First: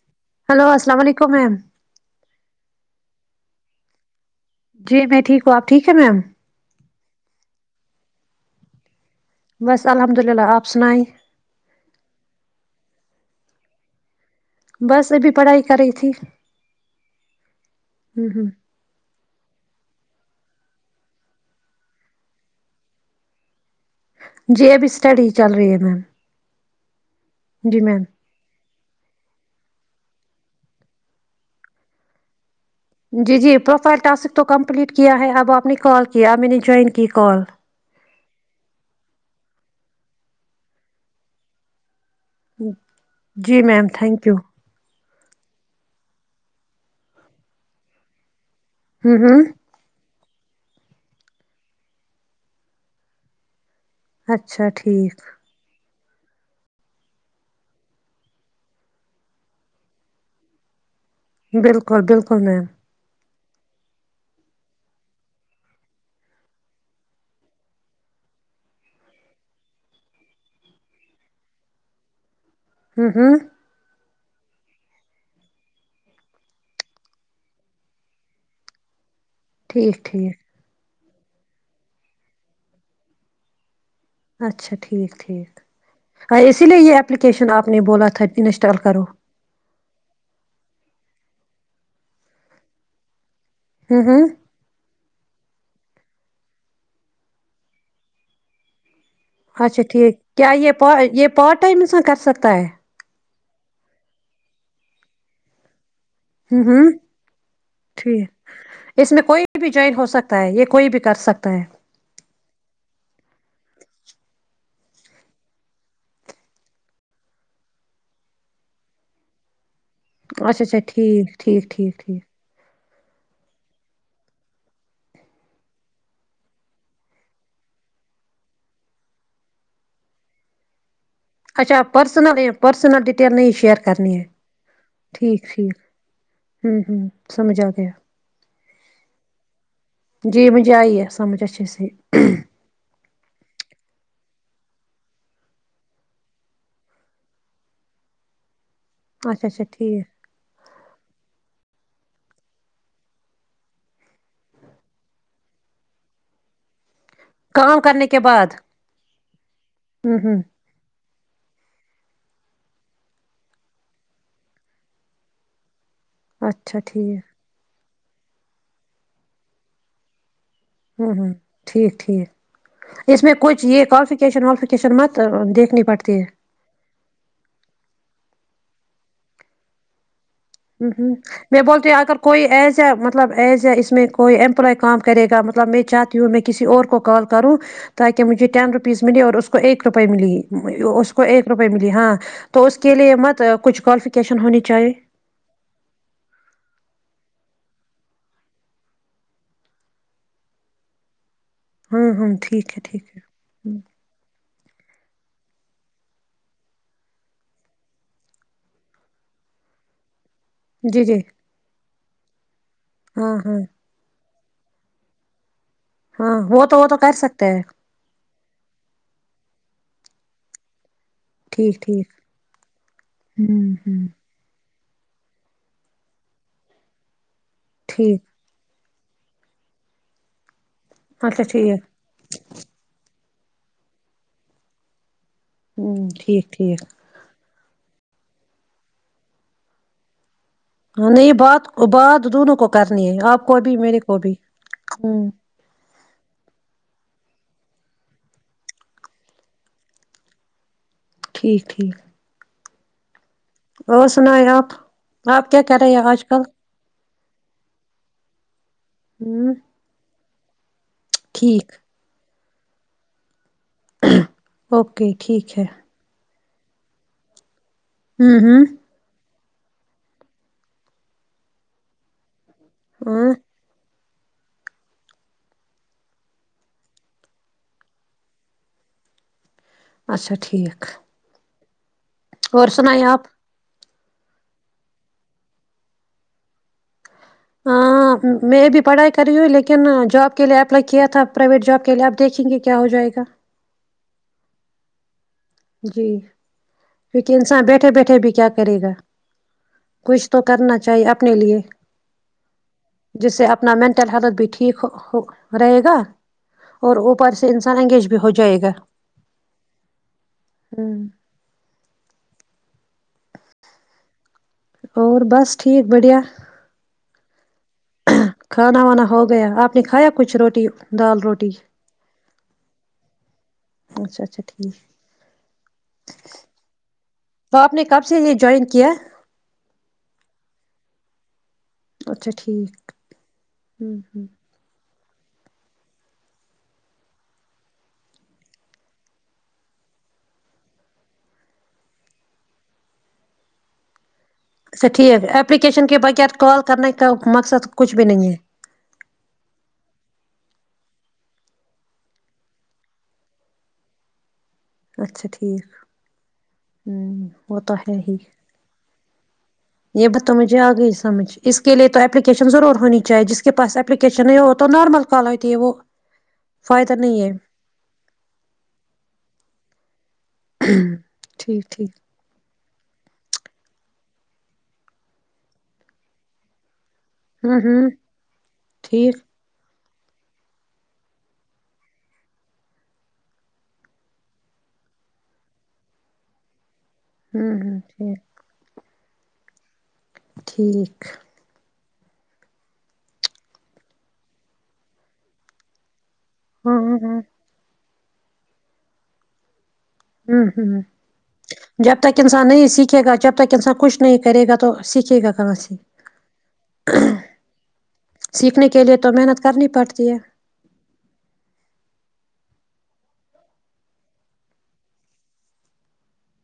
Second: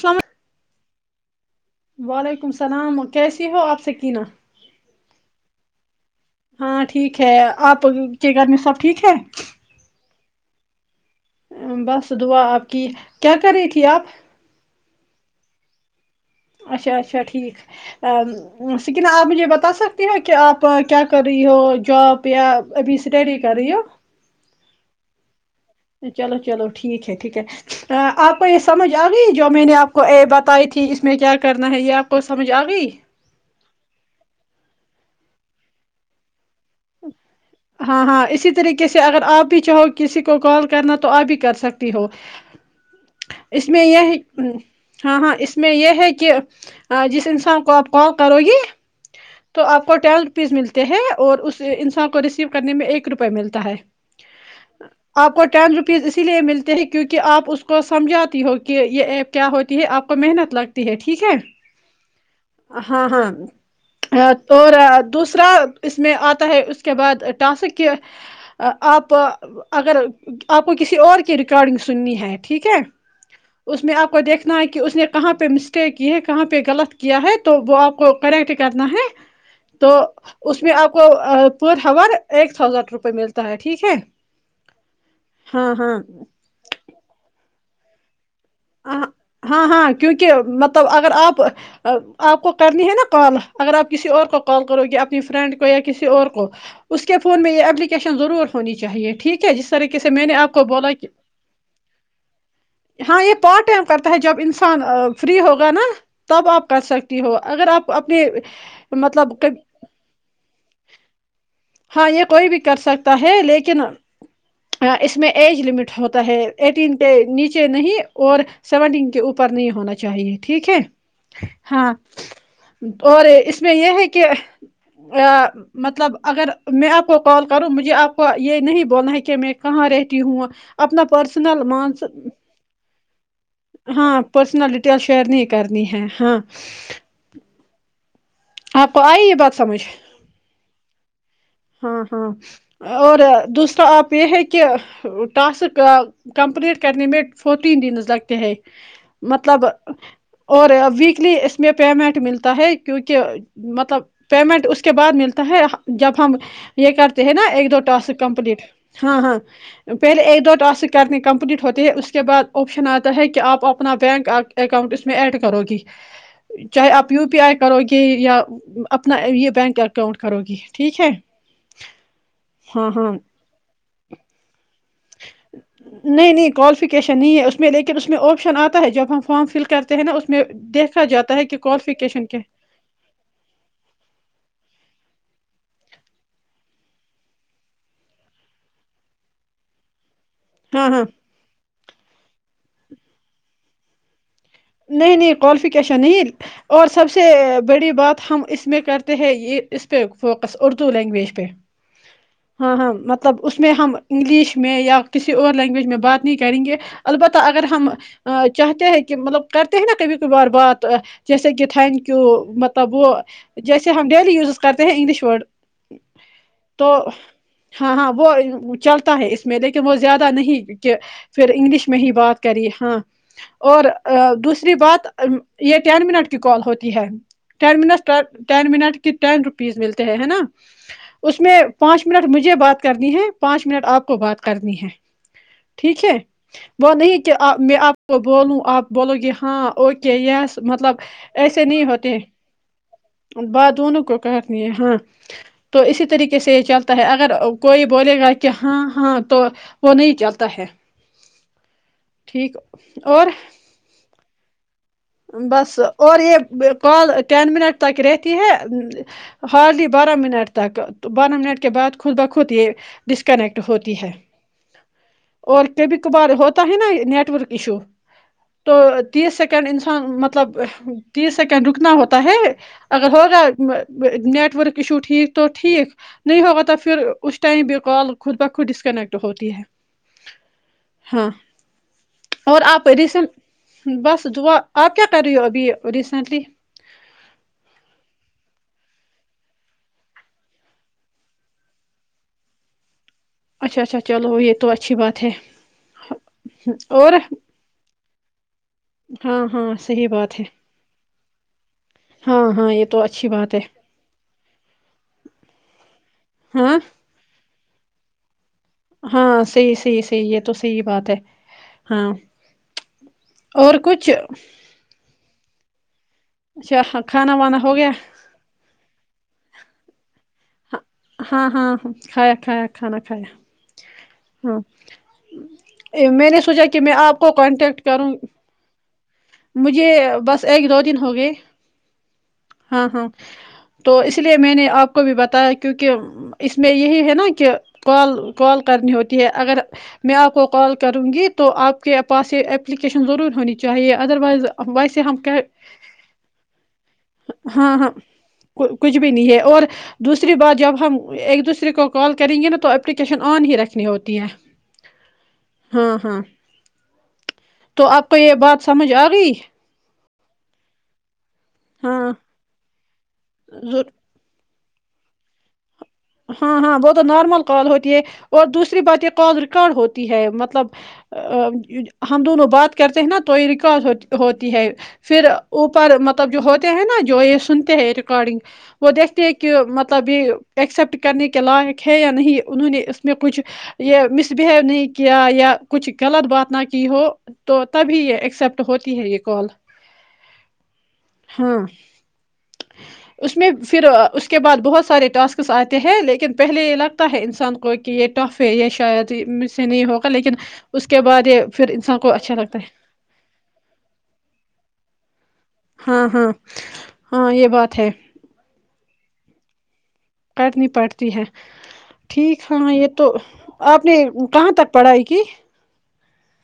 توام [inaudible] hello السلام علیکم میم [unintelligible] وعلیکم السلام کیسی ہو آپ سےکینہ [unintelligible] جی میں ٹھیک ہوں آپ ٹھیک ہے میم [unintelligible] ہاں ٹھیک ہے آپ کیا کرنے سب ٹھیک ہے [unintelligible] بس الحمد للہ آپ سنائی [unintelligible] بس دعا آپ کی کیا کر رہی تھی آپ [unintelligible] بس ابھی پڑھائی کر رہی تھی اچھا اچھا ٹھیک ہ ہ سکن آپ مجھے بتا سکتے ہو کہ آپ کیا کر رہی ہو جاب یا ابھی اسٹڈی کر رہی ہو جیبسٹاری چل رہی ہے ن چلو چلو ٹھیک ہے ٹھیک ہے آپ کو یہ سمجھ آ گئی جو میں نےپ کو اے بتائی تھی اس میں کیا کرنا ہے یہ آپ کو سمجھ آ گئی جی جی پروفائل ٹسک تو کم پلیٹ کیا ہے اب آپ نے کال کیا میں نے جوائن کیی کال ہاں ہاں اسی طریقے سے اگر آپ بھی چاہو کسی کو کال کرنا تو آپ بھی کر سکتی ہو جی اس میں میم یہ تھینک یو ہے ہاں ہاں اس میں یہ ہے کہ جس انسان کو آپ کال کرو گی ہوں ہوں تو آپ کو ٹل پیس ملتے ہیں اور اس انسان کو ریسیو کرنے میں ایک روپئے ملتا ہے اچھا ٹھیک آپ کا ٹائم جو پیز اسی لیے ملتے ہیں کیونکہ آپ اس کو سمجھاتی ہو کہ یہ ایپ کیا ہوتی ہے آپ کو محنت لگتی ہے ٹھیک ہے بالکل بالکل میم ہاں ہاں اور دوسرا اس میں آ ہے اس کے بعد ٹاسک آپ اگر آپ کو کسی اور کی ریکارڈنگ سننی ہے ٹھیک ہے ہوں ہوں اس میں آپ آپ کو دیکھنا ہے کہ اس نے کہاں پہ مسٹیک کی ہے کہاں پہ غلط کیا ہے تو وہ آپ کو کریکٹ کرنا ہے تو ٹھیک ٹھیک اس میں آپ کو پر ہور ایک تھاؤزینڈ روپئے ملتا ہے ٹھیک ہے اچھا ٹھیک ٹھیک ہاں ہاں اسی لیے یہ اپپلیکیشن آپ نے بولا تھا انسٹال ہ کرو ہاں ہاں کیونکہ مطلب اگر آپ آپ کو کرنی ہے نا کال اگر آپ ہوں کسی اور ہوں کو کال کرو کہ اپنی فرینڈ یا کسی اور کو اس کے فون میں یہ اپلیکیشن ضرور ہونی چاہیے ٹھیک ہے جس اچھا طریقے سے ٹھیک میں نے کیا آپ کو یہ پا بولا کہ یہ پارٹ ائم میں سا کر سکتا ہے ہاں یہ پارٹ ائم کرتے ہے جب انسان فری ہوگا نا تب ہوں آپ کر ہوں سکتی ہو اگر آپ اپنے ٹھیک اس میں مطلب کوئی ک بھی جوائن ہو سکتا ہے یہ کوئی بھی کر سکتا ہے ہاں یہ کوئی بھی کر سکتا ہے لیکن اس میں ایج لمٹ ہوتا ہے ایٹین کے نیچے نہیں اور سیونٹین کے اوپر نہیں ہونا چاہیے اچھا ٹھیک ہے اچھا ٹھیک ٹھیک ہاں ٹھیک ٹھیک اور اس میں یہ ہے کہ مطلب اگر میں آپ کو کال کروں مجھے آپ کو یہ نہیں بولنا ہے کہ میں کہاں رہتی ہوں اپنا پرسنل اچھا مان پرسنل پرسن ڈیٹیل نہیں شیئر کرنی ہاں ہے پرسنل ڈیٹیل شیئر ٹھیک نہیں ٹھیک کرنی ہے ہاں ہ ہ سمجھ آ گیا آپ کو آئی یہ بات سمجھ جی مجھے آئی ہے سمجھ اچھے سے ہاں ہاں اور دوسرا آپ پ ہے کہہ ٹاسک کمپلیٹ کرنے میں فورٹین دنز لگتے ہیں اچھا مطلب اچھا ٹھیک اور ویکلی اس م پیمنٹ ملتا ہے کیونکہ کہ مطلب پیمنٹ اس کے بعد ملتا ہے جب ہم یہ تو نا اکہ کام د کرنے اسک کے بعد کمپلیٹ ہاں ہاں ہوں پہلے ہوں اک د اسک کمپلیٹ ہوتی ہے اس کے بعد آپشن آتا ہے کہ آپ اپنا بینک اکاؤنٹ اس میں ایڈ کرو گی اچھا چاہے آپ ٹھیک یو پی آئی کرو گے کہ یا اپنا یہ بینک اکاؤنٹ کرو گی ٹھیک ہے ہوں ہوں ٹھیک ہاں ٹھیک ہاں اس میں کچ یہ کالفکیشن والالفکیشن مت دیکھنی پڑتی ہے نہیں نہیں کوالیفیکیشن نہیں ہے اس میں لیکن اس میں آپشن آتا ہے جب ہم فارم فل کرتے ہیں نا اس میں ہ دیکھا ہوں جاتا ہے کہ میں بولتی ہ اگر کوالیفیکیشن کے کوئی ایز اے مطلب ایز اے اس میں کوئی ایمپلائی کام کرے گا مطلب میں چاہتی ہوں میں کسی اور کو کال کروں تاکہ مجھے ٹین روپیز ملے اور اسس کو ایک روپئے ملے ہاں ہاں اس کو ایک روپئے ملی ہاں تو اس کے لیے مت کچھ کوالفیش ہونی چاہیے کوالفیکیشن نہیں اور سب سے بڑی بات ہم اس میں کرتے ہیں یہ اس پہ فوکس اردو لینگویج پہ ہاں ہاں ٹھیک ہے ہاں ٹھیک ہے مطلب اس میں ہم انگلش میں یا کسی اور لینگویج میں بات نہیں کریں گے البتہ اگر ہم چاہتے ہیں کہ مطلب کرتے ہیں نا کبھی بار بات جی جی جیسے کہ تھینک یو تو تب وہ ہاں ہاں جیسے ہم ڈیلی ز کرتے ہیں انگلش ورڈ ہاں وہ تو وہ تو کر سکتے ہیں ہاں ہاں وہ چلتا ہے اس میں لیکن وہ زیادہ نہیں کہ پھر ٹھیک انگلش میں ٹھیک ہی بات کری ہاں اور دوسری بات یہ ٹین منٹ کی کال ہوتی ہے ٹین منٹٹ ٹھیک تٹین منٹ ٹین روپیز ملتے ہیں ہے نا اس اچھا میں ٹھیک پانچ منٹ مجھے بات کرنی ہے پانچ منٹ آپ کو بات کرنی ہے ٹھیک ہوں ہے ٹھیک وہ نہیں کیا آ میں آپ کو بولوں آپ بولو گ ہاں اوکے یس مطلب ہاں نہیں ایسے بات نہیں ہوتے بات دونوں کو کرنی ہے آپ کو بھی بات میرے دونوں کو بھی کرنی ہے ہاں ہوں تو اسی طرح طریقے سے یہ چلتا ہے اگر کوئی بولے گا کہ ہاں ہاں تو وہ نہیں چلتا ہے ٹھیک ٹھیک ٹھیک اور اور سنایا آپ آپ کیا بس کر رہے ہیں اور آج کل یہ کال ٹین منٹ تک رہتی ہے ہوں ہارلی بارہ منٹ تاک تو بارہ منٹ کے ٹھیک بعد خود بخ ہوتی ہے ڈسکنیکٹ ہوتی ہے اوکے ٹھیک ہے اورور کے بھی کبار ہوتے اوت ہیں نیٹورک ایشو ہوں ہوں تو تیس س [unintelligible] مطلب تیس سیکنڈ رکنا ہوتا ہے آگر ہاں ہوگا نیٹ ورک ایشو ٹھیک تو ٹھیک نہیں ہوگا تو پھر اس ٹائم بھی کال خود بخود ڈسکنیکٹ ہوتی ہے اچھا ٹھیک ہاں اور آپ اریسن بس دعا آپ کیا کیا کر رہی ہو ابھی ریسینٹلی ہاں میں بھی پڑھائی کر رہی ہوں لیکن جاب کے لیے اپلائی کیا تھا پرائیویٹ جاب کے لیے آپ دیکھیں گے کیا ہو جائے گا اچھا اچھا چلو یہ تو اچھی بات ہے جی اور کیونکہ انسان بیٹھے بیٹھے بھی کیا کرے گا ہاں ہاں صحیح کچھ بات تو ہے کرنا چاہیے اپنے لیے ہاں ہاں یہ تو اچھی جس سے بات ہے اپنا مینٹل ہیلتھ بھی ٹھیک رہے گا ہاں اور اوپر سے انسان سر انگیج بھی ہو جائے گا ہاں صیح سیحی صحی ہے تو صحی ہ بات ہے ہاں اور کچھ اور بس ٹھیک بڑھیا اچھا کھانا واان ہو گیا کھانا وانا ہو گیا آپ نے کھایا کچھ روٹی ہاں دال ہاں روٹی ہاں کھایا کھایا کھانا کھایا اچھا اچھا ہاں ٹھیک میں نے سوچا کہ میں آپ کو آپ کانٹیکٹ نے کب کروں سے یہ جوائن کیا مجھے بس ایک دو دن ہو گئے اچھا ٹھیک ہاں ہاں تو اس لیے میں نے آپ کو بھی بتایا کیونکہ اس میں یہی ہے نا کہ کال کال کرنی ہوتی ہے اگر میں آپ کو کال کروں گی تو آپ کے پاس یہ اپلیکیشن ضرور ہونی چاہیے ادر وائز اچھا ویسے ہم ٹھیک کہ اپلیکیشن کے بغیر کال کرنے کا مقصد ہاں ہاں کچھ بھی نہیں ہے کچھ بھی نہیں ہے اور دوسری بات جب ہم ایک دوسرے کو کال کریں گے نا تو اپلیکیشن آن ہی رکھنی ہوتی ہے اچھا ٹھیک ہاں ہاں ہوں تو آپ کو یہ بات سمجھ آ گئی یہ ب تو مجھے آگئی ہی سمجھ اس کے لیے تو ہاں اپلیکیشن ضرور ہونی چے جس کے پاس ضرور اپپلیکیشن ہے ہو نارمل کالو ت ہیے وہ ہاں ہاں وہ فائدہ تو نہیں ہے نارمل کال ہوتی ہے اور دوسری بات یہ کال ریکارڈ ہوتی ہے مطلب ٹھیک ٹھیک ہم دونوں بات کرتے ہیں نا تو یہ ریکارڈ ہوتی ہے پھر اوپر مطلب جو ہوتے ہیں نا جو جو یہ ہمم سنتے ہمم ہیں ریکارڈنگ وہ ٹھیک دیکھتے ہیں کہ مطلب توب ایکسیپٹ کرنے کے لائق ہے یا نہیں انہوں نے اس میں کچھ یہ مس بہیو نہیں کیا یا کچھ غلط بات نہ کیا ہو ہمم تو تبھی ہمم یہ ایکسپٹ ہوتا تی ہےگ کال ٹھیک ہاں اس میں پھر اس کے بعد بہت سارے ٹاسک آتے ہیں لیکن پہلے یہ ہاں ہاں لگتا ہاں ہے انسان کو ایک کہ یہ ٹف ہے یہ شاید سے نہیں ہوگا لیکن ہ ہوں اس کے بعد یہ پھر جب کو تک اچھا انسان لگتا ہے نہیں سیکھے گا جب تک انسان کچھ نہیں کرے گا تو سیکھے گا کہاں سے ہاں ہاں ہاں یہ بات ہے سیکھنے کے لی تو محنت کرنی پڑتی ہے کرنی پڑتی ہے ٹھیک ہاں یہ تو آپ نے کہاں تک پڑھائی کی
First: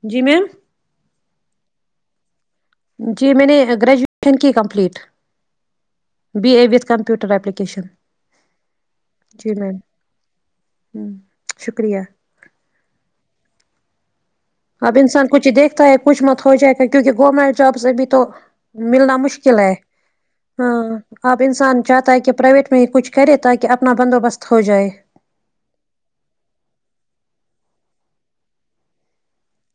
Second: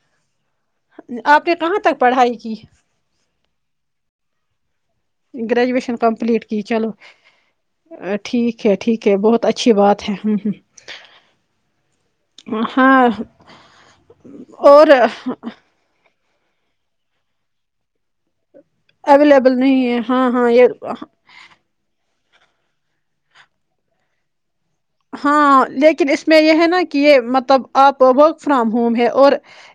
جی میم آپ نے کہاں تک پڑھائی کی جی میں نے گریجویشن کی کمپلیٹ گریجویشن کمپلیٹ بی کی اے وتھ چلو کمپیوٹر اپلیکیشن ٹھیک ہے ٹھیک ہے بہت جی اچھی میم بات ہے ہ ہمم شکریہ ہ ہاں اور اب انسان کچھ ہی دیکھتا ہے کچھ مت ہو جائے گا کیونکہ گورنمنٹ جاب سے بھی تو ملنا اویلیبل مشکل ہے نہیں ہاں ہاں یہ اب انسان چاہتا ہے کہ پرائیویٹ میں ہی کچھ کرے تاکہ اپنا بندوبست ہو جائے ہاں لیکن اس میں یہ ہے نا کہ یہ مطلب آپ ورک فرام ہوم ہے اور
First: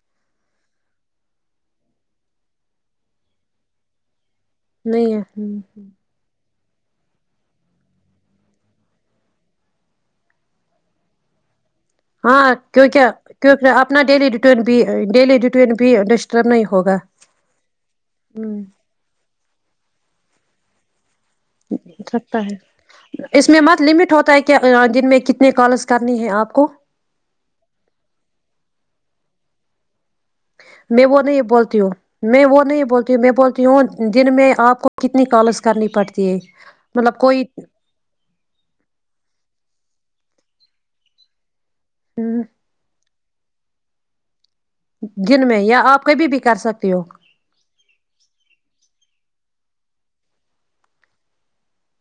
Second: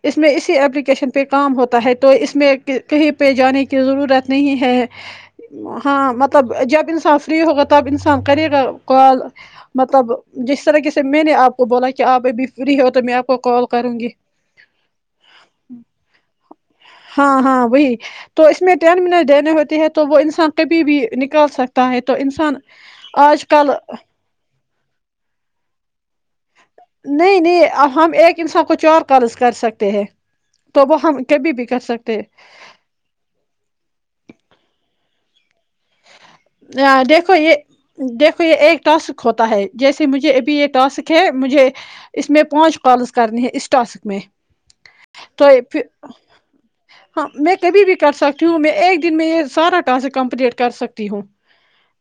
اس میں اسی اپپلیکیشن پہ کام ہوتا ہے تو اس میں کہیں پہ جانے کی ضرورت نہیں ہے نہیں ہے ہاں مطلب جب ب انسان فری ہوگا تب انسان کرے گا کال مطلب جس طریقے سے میں نے آپ بولا کہ آپ ابھی ہاں فری ہو تو کیونکہ میں آپ کو کال کیونکہ کروں اپنا گی ڈیلی روٹین بھی ڈیلی روٹین بھی ڈسٹرب نہیں ہوگا ہاں ہاں وہی تو اس ہوں میں ٹین منٹ دینے ہوتے ہیں تو تو وہ انسان کبھی بھیک نکال سکتا ہے تو سکتا انسان ہے آج کل ن میں کتنے کالز کرنی ہیں آپ کو نہیں نہیں اب ہم ایک انسان کو چور قض کر سکتے ہیں تو میں وہ ہم نہیں کبھی بھی بولتی کر ہوں سکتے میں وہ نہیں بولتی ہوں میں بولتی ہوں جن میں آپ کو کتنی کالس ا دیکھو یہ دیکھو یہ ایک ٹاسک ہوتا ہے جیسے مجھے ابھی یہ ٹاسک ہے مجھے اس میں پانچ کالس کرنی ہے اس ٹاسک میں تو دن میں یا پ آپ کبھی بھی کر سکتی ہو ہاں میں کبھی بھی کر سکتی ہوں میں ایک دن میں یہ سارا ٹاسک کمپلیٹ کر سکتی ہوں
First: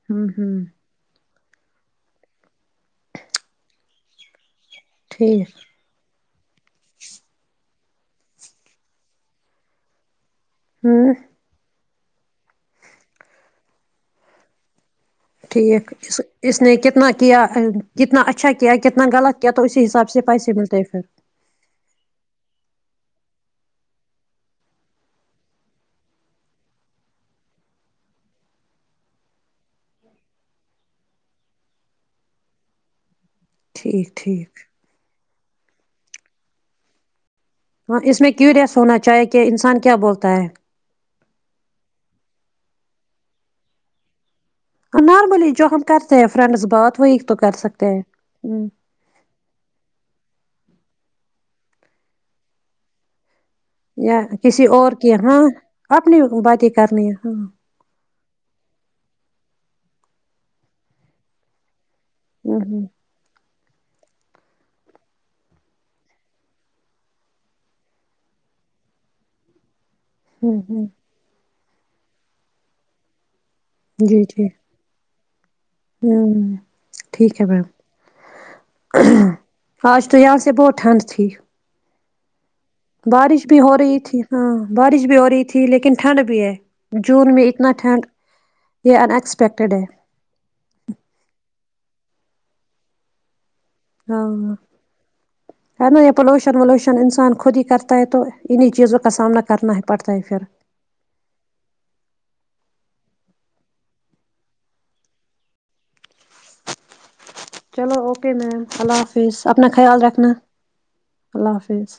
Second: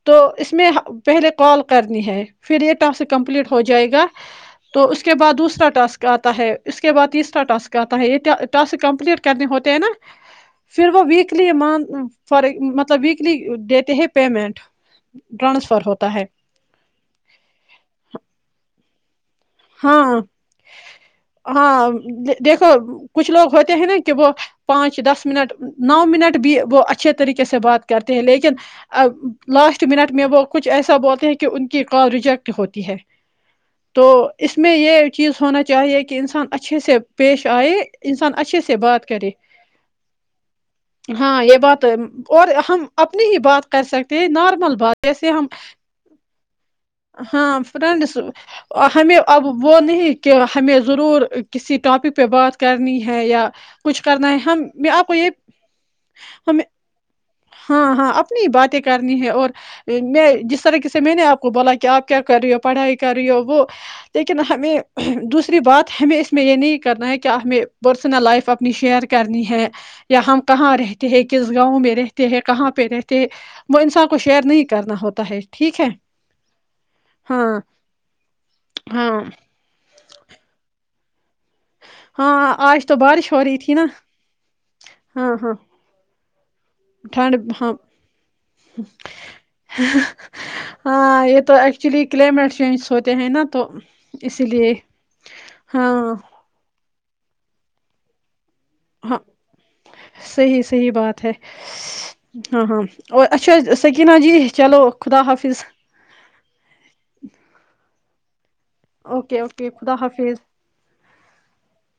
تو ہوں اس ہوں میں پہلے تو کال کرنی ہے پھر رٹ آپ سے کمپلیٹ ہو جائے گا تو اس کے بعد ٹھیک دوسرا ٹاسک آتا ہے اس کے بعد تیسرا ٹاسک آتا ہے یہ ٹسک کمپلیٹ کرنے ہوتے ہیں نا پھر وہ ہوں ویکلی م فار مطلب بھی لیے دیتے ہیں پیمنٹ ٹرانسفر ٹھیک ہوتا ہے اس نے کتنا کیا کتنا اچھا کیا کتنا غلط کیا تو اسی ہاں حساب سے پیسے ملتے ہیں پھر ہاں دیکھو کچھ لوگ ہوتے ہیں نا کہ وہ پانچ دس منٹ نو منٹ بھی وہ اچھے طریقے سے بات کرتے ہیں لیکن لاسٹ منٹ میں وہ کچھ ایسا بولتے ہیں کہ ان کی کال ریجیکٹ ہوتی ہے تو ٹھیک ٹھیک اس میں یہ چیز ہونا چاہیے کہ انسان اچھے سے پیش آئے ہاں اس میں انسان اچھے سے کیوریس ہونا بات چاہیے کرے کہ انسان کیا بولتا ہے ہاں یہ بات اور ہم اپنی ہی بات کر سکتے ہیں نار نارملی جو ہم کرتے ہیں فرینڈس بات وہی تو کر ہاں سکتے ہیں فرینڈس ہ ہمیں اب وہ نہیں کہ ہمیں ضرور کسی ٹاپک پہ بات کرنی ہے یا کچھ یا کرنا ہے ہم کسی میں اور آپ کی کو یہ ہاں اپنی باتیں کرنی ہے ہاں نی باتیں کرنی ہے اور میں جس طریقے سے میں نے آپ کو بولا کہ آپ کہ کر ہوں پڑھائی کر ہو ب وہ [unintelligible] ہم ہوں کہ ہوں ریتتے ہیکس گاؤں میں رہتے ہیں کہاں پہ رہتے ہیں وہ انسان کو جی جی شیئر نہیں کرنا ہوتا تے ہوں ٹھیک ہے مم ہاں آج تو آ بہت ٹنڈ تھی ہاں بارش بھی ہو رہی تھی ہاں بارش بھی ہاں ہو رہی ہاں تھی لیکن ٹھنڈ بھی ہے جون میں ٹھنڈ ہاں اتنا ٹھنڈ یہ ان ایکسپیکٹیڈ ہے ہاں یہ تو ایکچولی کلائمیٹ چینج ہوتے ہیں نا تو ہاں اسی لیے ہے ہاں ن یہ پلوشن ولوشن ھا انسان خود ہی کرتا ہے تو انہیں چیزوں کا ہاں سامنا کرنا ہی پڑتا ہے پھر صحی صحی بات ہے ہاں ہاں اور اچا سکینہ جی چلو خدا حافظ چلو اوکے میم اللہ حافظ اوکے اپنا اوکے خدا خیال رکھنا حافظ اللہ حافظ